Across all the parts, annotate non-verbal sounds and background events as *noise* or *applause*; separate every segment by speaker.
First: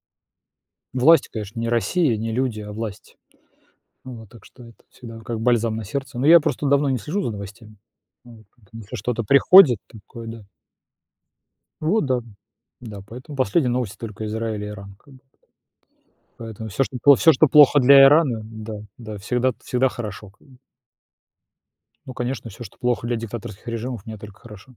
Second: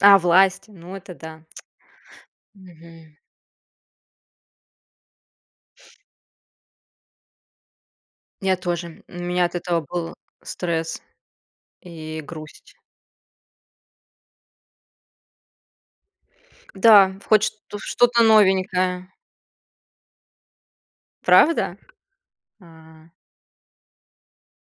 Speaker 1: А власть? Ну это
Speaker 2: Власть,
Speaker 1: да.
Speaker 2: конечно, не Россия, не
Speaker 1: *clicks tongue*
Speaker 2: люди, а власть.
Speaker 1: Мгм.
Speaker 2: Вот. Так что это вот всегда как бальзам на сердце. Но я просто давно не слежу за новостями. Вот.
Speaker 1: Я
Speaker 2: Поэтому если
Speaker 1: тоже, м, у
Speaker 2: что-то
Speaker 1: меня от
Speaker 2: приходит,
Speaker 1: этого был
Speaker 2: такое да.
Speaker 1: стресс
Speaker 2: Вот
Speaker 1: и
Speaker 2: да.
Speaker 1: грусть.
Speaker 2: Да. Поэтому последние новости только Израиль и Иран как бы. Поэтому всё, что
Speaker 1: Да,
Speaker 2: пло всё
Speaker 1: хоть
Speaker 2: что
Speaker 1: шт
Speaker 2: плохо для
Speaker 1: что-то
Speaker 2: Ирана, да,
Speaker 1: новенькое.
Speaker 2: да всегда всегда хорошо как бы.
Speaker 1: Правда?
Speaker 2: Ну конечно, всё, что плохо
Speaker 1: А.
Speaker 2: для диктаторских режимов, мне только хорошо.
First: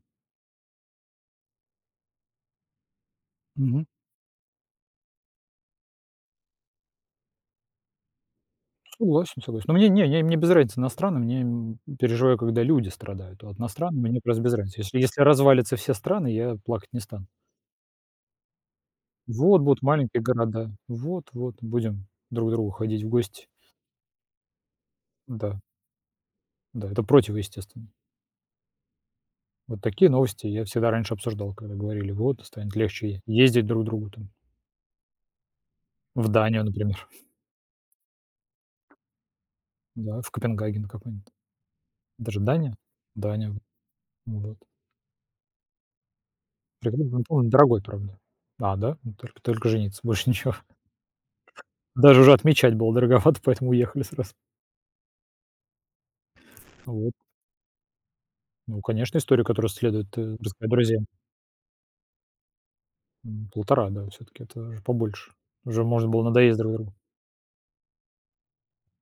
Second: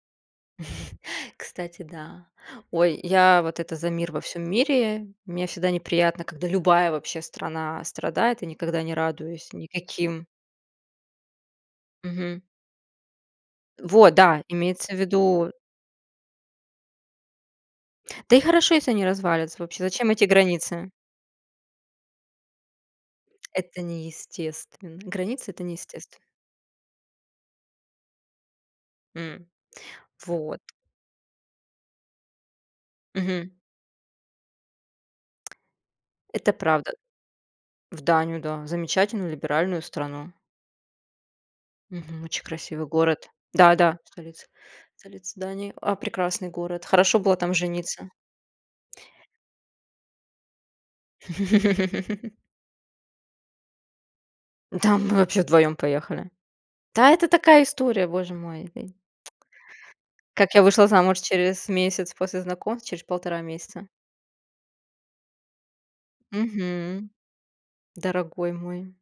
Speaker 1: *chuckles* Кстати, да, ой, я вот это
Speaker 2: Мгм.
Speaker 1: за мир во всём мире. Мне всегда неприятно, когда любая вообще страна страдает и никогда не
Speaker 2: Согласен,
Speaker 1: радуюсь
Speaker 2: согласен. Но мне не не
Speaker 1: никаким
Speaker 2: мне без разницы, на страны мне, м, я переживаю,
Speaker 1: Мгм.
Speaker 2: когда люди страдают. Вот на страны
Speaker 1: Вот
Speaker 2: мне просто
Speaker 1: да,
Speaker 2: без разницы,
Speaker 1: имеется в
Speaker 2: если если
Speaker 1: виду
Speaker 2: развалятся все страны, я плакать не стану.
Speaker 1: Да и хорошо, если они развалятся
Speaker 2: Вот будут
Speaker 1: вообще, зачем
Speaker 2: маленькие
Speaker 1: эти
Speaker 2: города,
Speaker 1: границы?
Speaker 2: вот-вот будем друг к другу ходить в гости.
Speaker 1: Это неестественно, границы
Speaker 2: М-да.
Speaker 1: это неестественно.
Speaker 2: Да, это противоестественно.
Speaker 1: М.
Speaker 2: Вот такие новости
Speaker 1: Вот.
Speaker 2: я всегда раньше обсуждал, когда говорили, вот станет легче
Speaker 1: Мгм.
Speaker 2: ездить друг другу там. В
Speaker 1: Это
Speaker 2: Данию,
Speaker 1: правда.
Speaker 2: например.
Speaker 1: В Данию да, замечательную либеральную
Speaker 2: Да, в
Speaker 1: страну.
Speaker 2: Копенгаген какой-нибудь.
Speaker 1: Мгм.
Speaker 2: Это же
Speaker 1: Очень
Speaker 2: Дания?
Speaker 1: красивый город.
Speaker 2: Дания.
Speaker 1: Да-да,
Speaker 2: Ну
Speaker 1: столица.
Speaker 2: вот.
Speaker 1: Столица Дании. А, прекрасный город, хорошо
Speaker 2: *unintelligible*
Speaker 1: было
Speaker 2: Он
Speaker 1: там
Speaker 2: дорогой,
Speaker 1: жениться.
Speaker 2: правда. А да? Ну только только жениться, больше ничего. Даже уже
Speaker 1: *laughs*
Speaker 2: отмечать было дороговато, поэтому уехали сразу.
Speaker 1: Да мы вообще вдвоём поехали. Да
Speaker 2: Оп
Speaker 1: это такая история, боже мой.
Speaker 2: Ну конечно, история, которую с следует
Speaker 1: Как я
Speaker 2: рассказать
Speaker 1: вышла
Speaker 2: друзьям.
Speaker 1: замуж через месяц после знакомства, через полтора
Speaker 2: М,
Speaker 1: месяца?
Speaker 2: полтора, да всё-таки это побольше. Уже можно было надоесть друг другу.
Speaker 1: Мгм. Дорогой мой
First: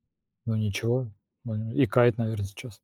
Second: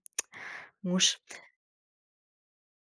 Speaker 2: Но ничего,
Speaker 1: муж.
Speaker 2: *unintelligible* икает, наверно, сейчас.